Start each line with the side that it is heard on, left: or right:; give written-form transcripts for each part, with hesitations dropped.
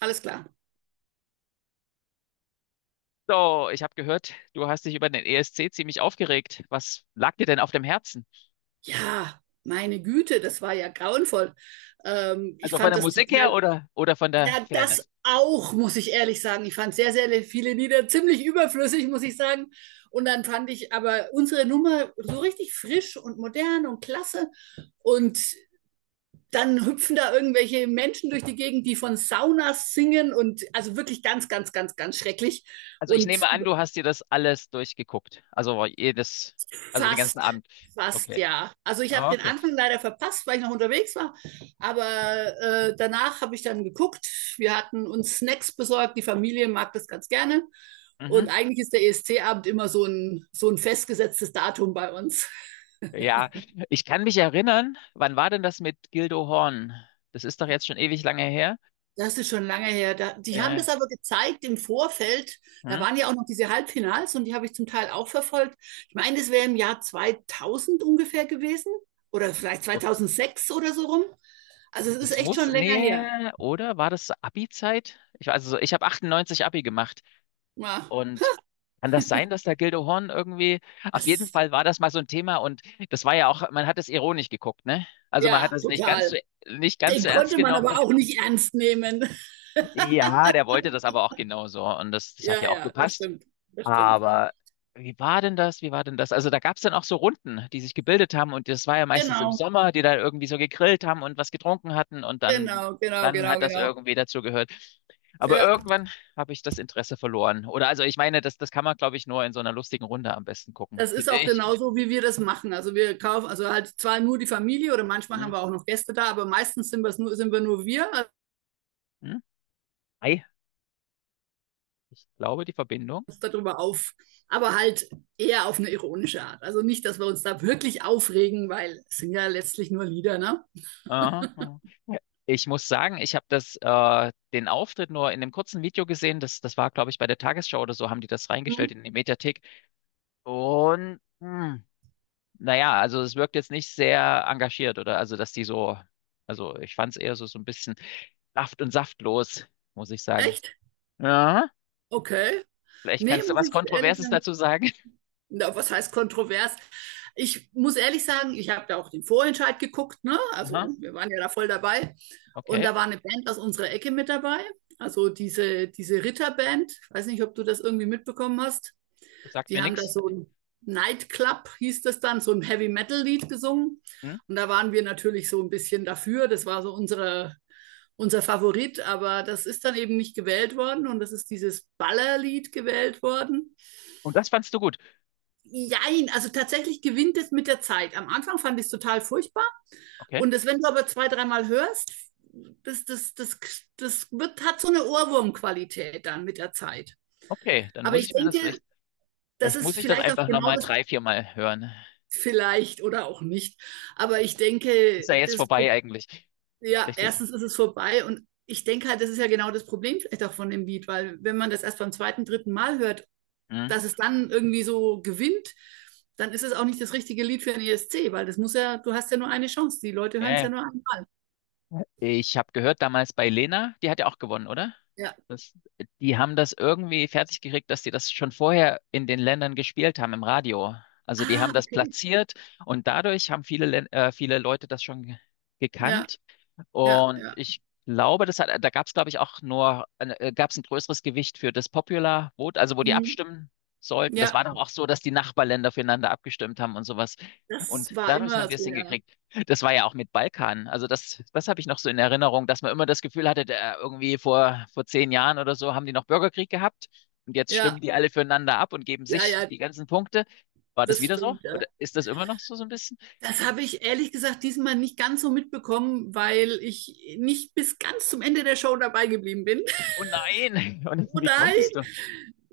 right: Alles klar.
left: So, ich habe gehört, du hast dich über den ESC ziemlich aufgeregt. Was lag dir denn auf dem Herzen?
right: Ja, meine Güte, das war ja grauenvoll. Ich
left: Also von
right: fand
left: der
right: das
left: Musik her
right: total,
left: oder von der
right: ja, das
left: Fairness?
right: auch, muss ich ehrlich sagen. Ich fand sehr, sehr viele Lieder ziemlich überflüssig, muss ich sagen. Und dann fand ich aber unsere Nummer so richtig frisch und modern und klasse. Und dann hüpfen da irgendwelche Menschen durch die Gegend, die von Saunas singen und also wirklich ganz, ganz, ganz, ganz schrecklich.
left: Also ich
right: Und
left: nehme an, du hast dir das alles durchgeguckt. Also den ganzen
right: Fast,
left: Abend.
right: fast,
left: Okay.
right: ja. Also ich habe den
left: Okay.
right: Anfang leider verpasst, weil ich noch unterwegs war. Aber danach habe ich dann geguckt. Wir hatten uns Snacks besorgt. Die Familie mag das ganz gerne. Und
left: Mhm.
right: eigentlich ist der ESC-Abend immer so ein festgesetztes Datum bei uns.
left: Ja, ich kann mich erinnern, wann war denn das mit Gildo Horn? Das ist doch jetzt schon ewig lange her.
right: Das ist schon lange her. Da, die haben
left: Äh,
right: das aber gezeigt im Vorfeld. Da
left: hm?
right: waren ja auch noch diese Halbfinals und die habe ich zum Teil auch verfolgt. Ich meine, das wäre im Jahr 2000 ungefähr gewesen oder vielleicht
left: Oh.
right: 2006 oder so rum. Also es ist
left: Das
right: echt
left: muss,
right: schon länger her.
left: nee, oder war das Abi-Zeit? Also ich habe 98 Abi gemacht.
right: Ja,
left: Und kann das sein, dass der Gildehorn irgendwie, auf jeden
right: das,
left: Fall war das mal so ein Thema und das war ja auch, man hat es ironisch geguckt, ne? Also man hat
right: ja,
left: es nicht ganz so,
right: total.
left: nicht ganz
right: Den
left: so ernst
right: konnte man
left: genommen.
right: aber auch nicht ernst nehmen.
left: Ja, der wollte das aber auch genauso und das hat
right: Ja,
left: ja auch
right: ja, das
left: gepasst.
right: stimmt. Das stimmt.
left: Aber wie war denn das? Wie war denn das? Also da gab es dann auch so Runden, die sich gebildet haben, und das war ja meistens im
right: Genau,
left: Sommer, die dann irgendwie so gegrillt haben und was getrunken hatten und dann,
right: genau, genau,
left: dann
right: genau,
left: hat das
right: genau.
left: irgendwie dazu gehört. Aber
right: Ja,
left: irgendwann habe ich das Interesse verloren. Oder also ich meine, das kann man, glaube ich, nur in so einer lustigen Runde am besten gucken,
right: das ist
left: finde
right: auch
left: ich.
right: genauso, wie wir das machen. Also wir kaufen, also halt zwar nur die Familie oder manchmal
left: Hm?
right: haben wir auch noch Gäste da, aber meistens sind, wir's nur, sind wir nur wir, also
left: Hm? Ei, ich glaube, die Verbindung.
right: uns darüber auf, aber halt eher auf eine ironische Art. Also nicht, dass wir uns da wirklich aufregen, weil es sind ja letztlich nur Lieder, ne?
left: Aha. Aha. Ja. Ich muss sagen, ich habe das den Auftritt nur in einem kurzen Video gesehen. Das war, glaube ich, bei der Tagesschau oder so, haben die das
right: Hm?
left: reingestellt in die Mediathek. Und naja, also es wirkt jetzt nicht sehr engagiert, oder? Also, ich fand es eher so, so ein bisschen saft- und saftlos, muss ich sagen.
right: Echt?
left: Ja,
right: Okay.
left: vielleicht
right: Nee,
left: kannst du
right: muss
left: was
right: ich ehrlich
left: Kontroverses
right: sagen.
left: dazu sagen.
right: Na, was heißt kontrovers? Ich muss ehrlich sagen, ich habe da auch den Vorentscheid geguckt, ne?
left: Aha,
right: Also wir waren ja da voll dabei. Und
left: okay,
right: da war eine Band aus unserer Ecke mit dabei. Also diese Ritterband, ich weiß nicht, ob du das irgendwie mitbekommen hast.
left: das sagt
right: Die
left: mir
right: haben da
left: nichts.
right: so ein Nightclub, hieß das dann, so ein Heavy Metal-Lied gesungen.
left: Hm?
right: Und da waren wir natürlich so ein bisschen dafür. Das war so unser Favorit, aber das ist dann eben nicht gewählt worden und das ist dieses Ballerlied gewählt worden.
left: Und das fandst du gut.
right: Jein, also tatsächlich gewinnt es mit der Zeit. Am Anfang fand ich es total furchtbar.
left: Okay,
right: Und das, wenn du aber zwei, dreimal hörst, das, das, das, hat so eine Ohrwurmqualität dann mit der Zeit.
left: okay, dann
right: Aber
left: muss
right: ich
left: ich mir das
right: denke,
left: vielleicht,
right: das
left: vielleicht
right: ist
left: muss ich das
right: vielleicht auch
left: einfach
right: genau
left: nochmal
right: das,
left: drei, viermal hören.
right: vielleicht oder auch nicht. Aber ich
left: Ist
right: denke,
left: ja jetzt
right: das,
left: vorbei eigentlich.
right: ja,
left: Vielleicht,
right: erstens ist es vorbei und ich denke halt, das ist ja genau das Problem vielleicht auch von dem Lied, weil wenn man das erst beim zweiten, dritten Mal hört,
left: hm?
right: dass es dann irgendwie so gewinnt, dann ist es auch nicht das richtige Lied für den ESC, weil das muss ja, du hast ja nur eine Chance. Die Leute
left: Ja,
right: hören es ja
left: ja.
right: nur einmal.
left: Ich habe gehört, damals bei Lena, die hat ja auch gewonnen, oder?
right: Ja.
left: Das, die haben das irgendwie fertig gekriegt, dass die das schon vorher in den Ländern gespielt haben im Radio. Also die haben
right: Ah,
left: das
right: okay.
left: platziert, und dadurch haben viele Leute das schon ge-
right: Ja,
left: gekannt
right: ja,
left: Und
right: ja.
left: ich glaube, da gab es, glaube ich, auch nur, gab es ein größeres Gewicht für das Popular Vote, also wo die
right: Hm.
left: abstimmen sollten. Das
right: Ja,
left: war doch auch so, dass die Nachbarländer füreinander abgestimmt haben und sowas.
right: das
left: Und
right: war
left: dadurch haben
right: immer
left: wir es
right: so, ja.
left: hingekriegt. Das war ja auch mit Balkan. Also das, das habe ich noch so in Erinnerung, dass man immer das Gefühl hatte, der, irgendwie vor 10 Jahren oder so haben die noch Bürgerkrieg gehabt, und jetzt
right: Ja,
left: stimmen die alle füreinander ab und geben
right: ja,
left: sich
right: ja,
left: die ganzen Punkte. War das
right: das
left: wieder so?
right: stimmt, ja.
left: Oder ist das immer noch so, so ein bisschen?
right: Das habe ich ehrlich gesagt diesmal nicht ganz so mitbekommen, weil ich nicht bis ganz zum Ende der Show dabei geblieben bin.
left: Oh nein! Und
right: Oh
left: wie
right: nein!
left: konntest du?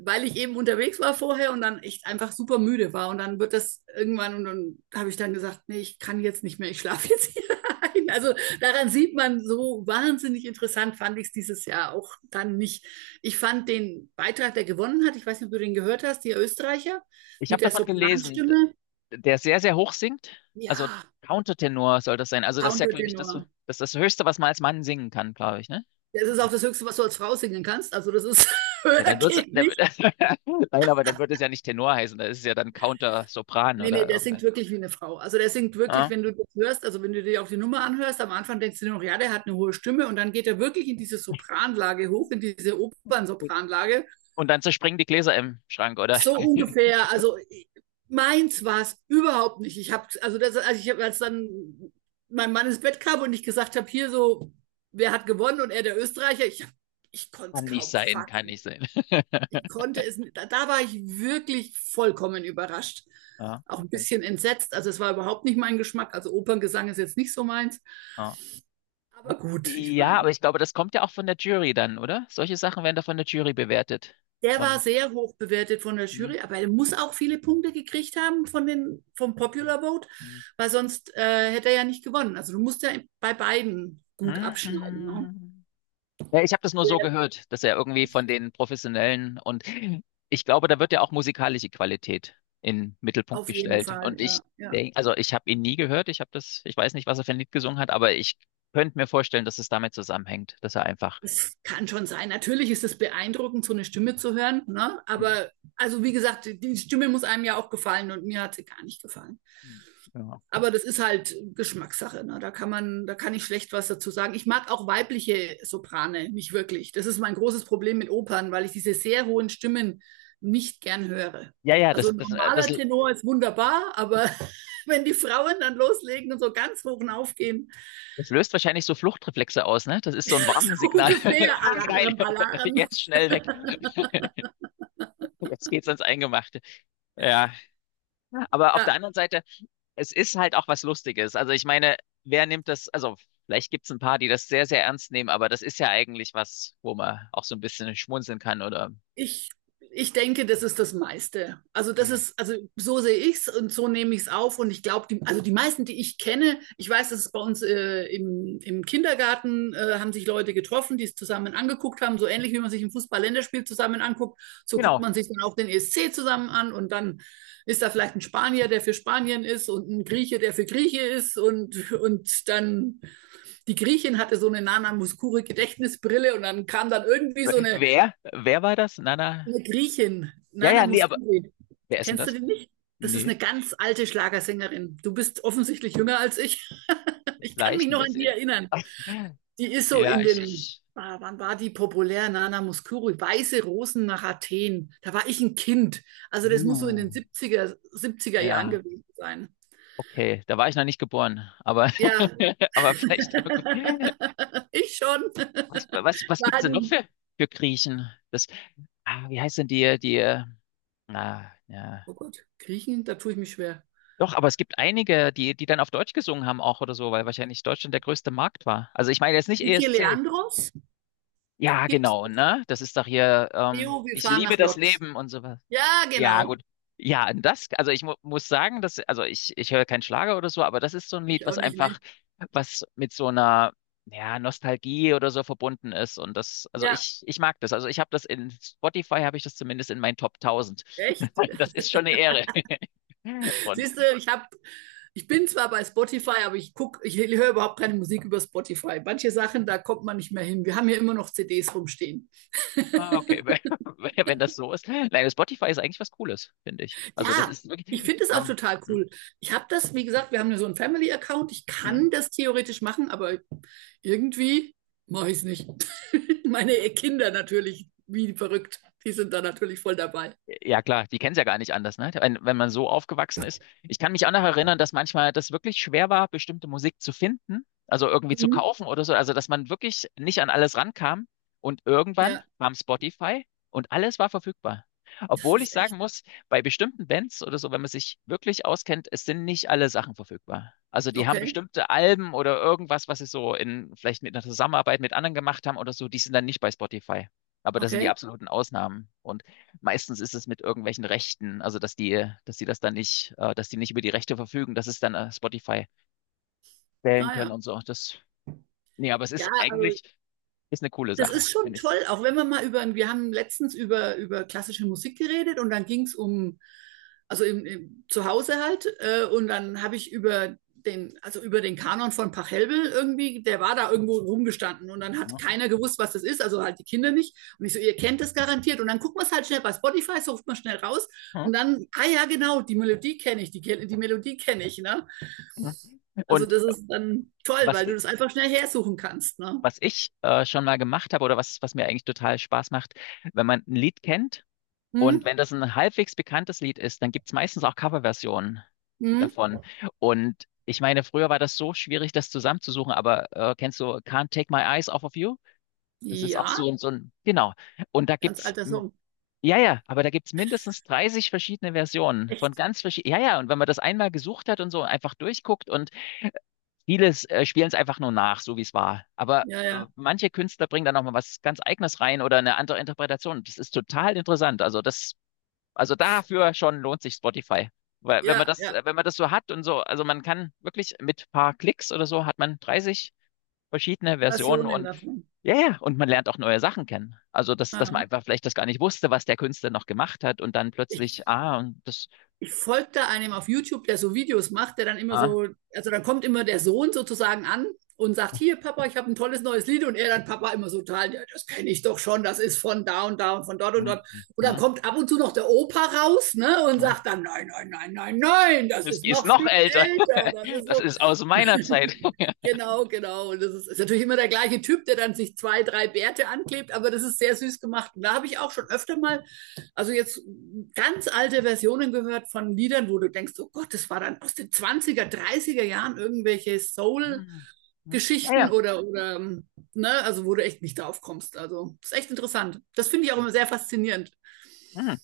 right: Weil ich eben unterwegs war vorher und dann echt einfach super müde war. Und dann wird das irgendwann, und dann habe ich dann gesagt, nee, ich kann jetzt nicht mehr, ich schlafe jetzt hier ein. Also daran sieht man, so wahnsinnig interessant fand ich es dieses Jahr auch dann nicht. Ich fand den Beitrag, der gewonnen hat, ich weiß nicht, ob du den gehört hast, die Österreicher
left: Ich
right: mit
left: habe
right: der
left: davon gelesen.
right: Sopranstimme.
left: Der sehr, sehr hoch singt. Also
right: Ja,
left: Countertenor soll das sein. Also das ist ja, glaube ich, das,
right: Countertenor.
left: das, das Höchste, was man als Mann singen kann, glaube ich, ne?
right: Das ist auch
left: Das,
right: das Höchste, was du als Frau singen kannst. Also das ist
left: ja,
right: höher
left: dann wird's,
right: geht
left: dann, wird-
right: nicht.
left: Nein, aber dann wird es ja nicht Tenor heißen, da ist es ja dann Counter-Sopran
right: Nee, nee,
left: oder
right: der
left: irgendeine.
right: singt wirklich wie eine Frau. Also der singt wirklich,
left: Ja?
right: wenn du das hörst, also wenn du dir auch die Nummer anhörst, am Anfang denkst du dir noch, ja, der hat eine hohe Stimme und dann geht er wirklich in diese Sopranlage hoch, in diese Opernsopranlage.
left: Und dann zerspringen die Gläser im Schrank, oder?
right: So ungefähr, also meins war es überhaupt nicht. Ich habe, also das, als dann mein Mann ins Bett kam und ich gesagt habe, hier so, wer hat gewonnen und er der Österreicher, ich konnte es
left: Kann nicht
right: kaum
left: sein, kann nicht
right: fassen,
left: sein.
right: ich konnte es, da war ich wirklich vollkommen überrascht.
left: Ja,
right: Auch ein
left: okay.
right: bisschen entsetzt. Also es war überhaupt nicht mein Geschmack. Also Operngesang ist jetzt nicht so meins.
left: Ja.
right: Aber gut, ich
left: Ja,
right: meine,
left: aber ich glaube, das kommt ja auch von der Jury dann, oder? Solche Sachen werden da von der Jury bewertet.
right: der war
left: Und.
right: sehr hoch bewertet von der
left: Mhm.
right: Jury, aber er muss auch viele Punkte gekriegt haben von den, vom Popular Vote, weil sonst hätte er ja nicht gewonnen. Also du musst ja bei beiden gut abschneiden. Ne?
left: Mhm. Ja, ich habe das nur so gehört, dass er irgendwie von den Professionellen, und ich glaube, da wird ja auch musikalische Qualität in den Mittelpunkt
right: Auf jeden
left: gestellt.
right: Fall,
left: Und ich
right: ja. Ja.
left: denk, also ich habe ihn nie gehört, ich weiß nicht, was er für ein Lied gesungen hat, aber ich könnte mir vorstellen, dass es damit zusammenhängt, dass er einfach
right: Es kann schon sein. Natürlich ist es beeindruckend, so eine Stimme zu hören. Ne?
left: Hm,
right: Aber also wie gesagt, die Stimme muss einem ja auch gefallen und mir hat sie gar nicht gefallen.
left: hm, ja,
right: Aber das ist halt Geschmackssache. Ne? Da kann man, da kann ich schlecht was dazu sagen. Ich mag auch weibliche Soprane nicht wirklich. Das ist mein großes Problem mit Opern, weil ich diese sehr hohen Stimmen nicht gern höre.
left: ja, ja,
right: Also
left: das,
right: ein
left: das, äh, das,
right: normaler Tenor ist wunderbar, aber wenn die Frauen dann loslegen und so ganz hoch aufgehen,
left: das löst wahrscheinlich so Fluchtreflexe aus, ne? Das ist so ein Warnsignal.
right: ungefähr
left: Oh nein,
right: Alarm, Alarm.
left: jetzt schnell weg. Jetzt geht's ans Eingemachte. Ja. Aber auf der
right: Ja.
left: anderen Seite, es ist halt auch was Lustiges. Also ich meine, wer nimmt das, also vielleicht gibt's ein paar, die das sehr, sehr ernst nehmen, aber das ist ja eigentlich was, wo man auch so ein bisschen schmunzeln kann oder
right: Ich, ich denke, das ist das meiste. Also das
left: ja.
right: ist, also so sehe ich es und so nehme ich es auf. Und ich glaube, die, also die meisten, die ich kenne, ich weiß, dass es bei uns im Kindergarten haben sich Leute getroffen, die es zusammen angeguckt haben, so ähnlich wie man sich ein Fußball-Länderspiel zusammen anguckt. So guckt
left: Genau.
right: man sich dann auch den ESC zusammen an und dann ist da vielleicht ein Spanier, der für Spanien ist und ein Grieche, der für Grieche ist und dann die Griechin hatte so eine Nana Mouskouri Gedächtnisbrille und dann kam dann irgendwie so
left: Wer? Wer war das? Nana?
right: eine Griechin,
left: Ja,
right: Nana
left: ja, nee, aber
right: Mouskouri.
left: wer ist denn
right: Kennst du
left: das?
right: die nicht? Das ist
left: Nee,
right: eine ganz alte Schlagersängerin. Du bist offensichtlich jünger als ich. Ich kann
left: vielleicht
right: mich
left: ein
right: noch an die
left: bisschen.
right: erinnern. Die ist so
left: Ja,
right: in
left: ich,
right: den,
left: ich.
right: ah, wann war die populär? Nana Mouskouri, Weiße Rosen nach Athen. Da war ich ein Kind. Also das muss so in
left: Uh.
right: den 70er, 70er Jahren
left: Ja,
right: gewesen sein.
left: okay. Da war ich noch nicht geboren, aber
right: Ja,
left: aber vielleicht irgendwie.
right: ich schon.
left: Was, was,
right: Ich
left: was gibt's
right: halt
left: denn noch für, Griechen? Wie heißt denn die, ah, ja.
right: Oh Gott, Griechen, da tue ich mich schwer.
left: Doch, aber es gibt einige, die, die dann auf Deutsch gesungen haben auch oder so, weil wahrscheinlich Deutschland der größte Markt war. Also ich meine jetzt nicht
right: Vicky
left: ESC.
right: Leandros,
left: Ja,
right: gibt
left: genau, ne? Das ist doch hier,
right: Jo, wir
left: ich
right: fahren
left: liebe
right: nach
left: das
right: Lodz.
left: Leben und so.
right: Ja,
left: Ja,
right: genau.
left: gut. Ja, und das, also ich mu muss sagen, dass, also ich höre keinen Schlager oder so, aber das ist so ein Lied,
right: Ich auch
left: was
right: nicht, ne?
left: einfach, was mit so einer, ja, Nostalgie oder so verbunden ist. Und das, also
right: Ja,
left: ich mag das. Also ich habe das in Spotify, habe ich das zumindest in meinen Top 1000.
right: echt?
left: Das ist schon eine Ehre. Und,
right: Siehst du, ich bin zwar bei Spotify, aber ich guck, ich höre überhaupt keine Musik über Spotify. Manche Sachen, da kommt man nicht mehr hin. Wir haben hier immer noch CDs rumstehen.
left: ah, okay, wenn das so ist. Nein, Spotify ist eigentlich was Cooles, finde ich. Also das
right: Ja,
left: ist
right: ich
left: wirklich,
right: finde es auch
left: man,
right: total
left: hm,
right: cool. Ich habe das, wie gesagt, wir haben ja so einen Family-Account. Ich
left: hm.
right: kann das theoretisch machen, aber irgendwie mache ich es nicht. Meine Kinder natürlich, wie verrückt. Die sind da natürlich voll dabei.
left: Ja, klar, die kennen es ja gar nicht anders, ne? Wenn man so aufgewachsen ist. Ich kann mich auch noch erinnern, dass manchmal das wirklich schwer war, bestimmte Musik zu finden, also irgendwie zu
right: Mhm.
left: kaufen oder so. Also, dass man wirklich nicht an alles rankam. Und irgendwann
right: Ja,
left: kam Spotify, und alles war verfügbar.
right: das
left: Obwohl ich
right: ist
left: sagen
right: echt
left: muss, bei bestimmten Bands oder so, wenn man sich wirklich auskennt, es sind nicht alle Sachen verfügbar. Also, die haben
right: okay.
left: bestimmte Alben oder irgendwas, was sie so in, vielleicht mit einer Zusammenarbeit mit anderen gemacht haben oder so, die sind dann nicht bei Spotify. Aber das sind die
right: Okay.
left: absoluten Ausnahmen. Und meistens ist es mit irgendwelchen Rechten, also dass die das dann nicht, dass die nicht über die Rechte verfügen, dass es dann Spotify wählen
right: Ah ja.
left: können und so. Das, nee, aber es
right: Ja,
left: ist
right: also
left: eigentlich, ist eine coole
right: das
left: Sache,
right: ist schon
left: finde ich.
right: toll, auch wenn wir mal über, wir haben letztens über klassische Musik geredet und dann ging es um, zu Hause halt, und dann habe ich über den, also über den Kanon von Pachelbel irgendwie, der war da irgendwo rumgestanden und dann hat
left: Ja.
right: keiner gewusst, was das ist, also halt die Kinder nicht. Und ich so, ihr kennt das garantiert. Und dann guckt man es halt schnell bei Spotify, sucht man schnell raus
left: Hm.
right: und dann, ah ja, genau, die Melodie kenne ich, die Melodie kenne ich, ne?
left: Hm.
right: Also
left: Und
right: das ist dann toll,
left: was,
right: weil du
left: i-
right: das einfach schnell hersuchen kannst, ne?
left: was ich schon mal gemacht habe oder was, was mir eigentlich total Spaß macht, wenn man ein Lied kennt und
right: Hm?
left: wenn das ein halbwegs bekanntes Lied ist, dann gibt es meistens auch Coverversionen
right: Hm?
left: davon. Und ich meine, früher war das so schwierig, das zusammenzusuchen, aber kennst du Can't Take My Eyes Off of You? Das ist auch
right: Ja,
left: so 'n genau. Und da
right: ganz
left: gibt's
right: alter Song.
left: ja, ja, aber da gibt's mindestens 30 verschiedene Versionen von
right: Echt.
left: ganz verschie ja, ja, und wenn man das einmal gesucht hat und so einfach durchguckt, und vieles, spielen es einfach nur nach, so wie es war. Aber,
right: Ja, ja.
left: manche Künstler bringen da noch mal was ganz Eigenes rein oder eine andere Interpretation. Das ist total interessant. Also, dafür schon lohnt sich Spotify. Weil wenn man
right: Ja,
left: das
right: ja.
left: äh, wenn man das so hat und so also, man kann wirklich mit paar Klicks oder so hat man 30 verschiedene Versionen,
right: Versionen
left: und
right: davon.
left: ja, ja, und man lernt auch neue Sachen kennen. Also, dass man
right: Aha.
left: einfach vielleicht das gar nicht wusste, was der Künstler noch gemacht hat und dann plötzlich,
right: Ich,
left: ah, und das,
right: ich folge einem auf YouTube, der so Videos macht, der dann immer
left: ah,
right: so, also dann kommt immer der Sohn sozusagen an und sagt, hier Papa, ich habe ein tolles neues Lied und er dann Papa immer so total, ja, das kenne ich doch schon, das ist von da und da und von dort und
left: hm,
right: dort. Und dann
left: hm,
right: kommt ab und zu noch der Opa raus ne, und
left: hm,
right: sagt dann, nein, nein, nein, nein, nein, das
left: das
right: ist
left: ist
right: noch
left: noch
right: viel
left: älter.
right: älter. Das ist
left: Das ist aus meiner Zeit.
right: so, genau, genau. Und das ist, ist natürlich immer der gleiche Typ, der dann sich zwei, drei Bärte anklebt, aber das ist sehr süß gemacht. Und da habe ich auch schon öfter mal, also jetzt ganz alte Versionen gehört von Liedern, wo du denkst, oh Gott, das war dann aus den Zwanziger, Dreißiger Jahren irgendwelche Soul-Geschichten
left: Hm, hm, naja.
right: oder, ne, also wo du echt nicht drauf kommst. Also, das ist echt interessant. Das finde ich auch immer sehr faszinierend.
left: Hm.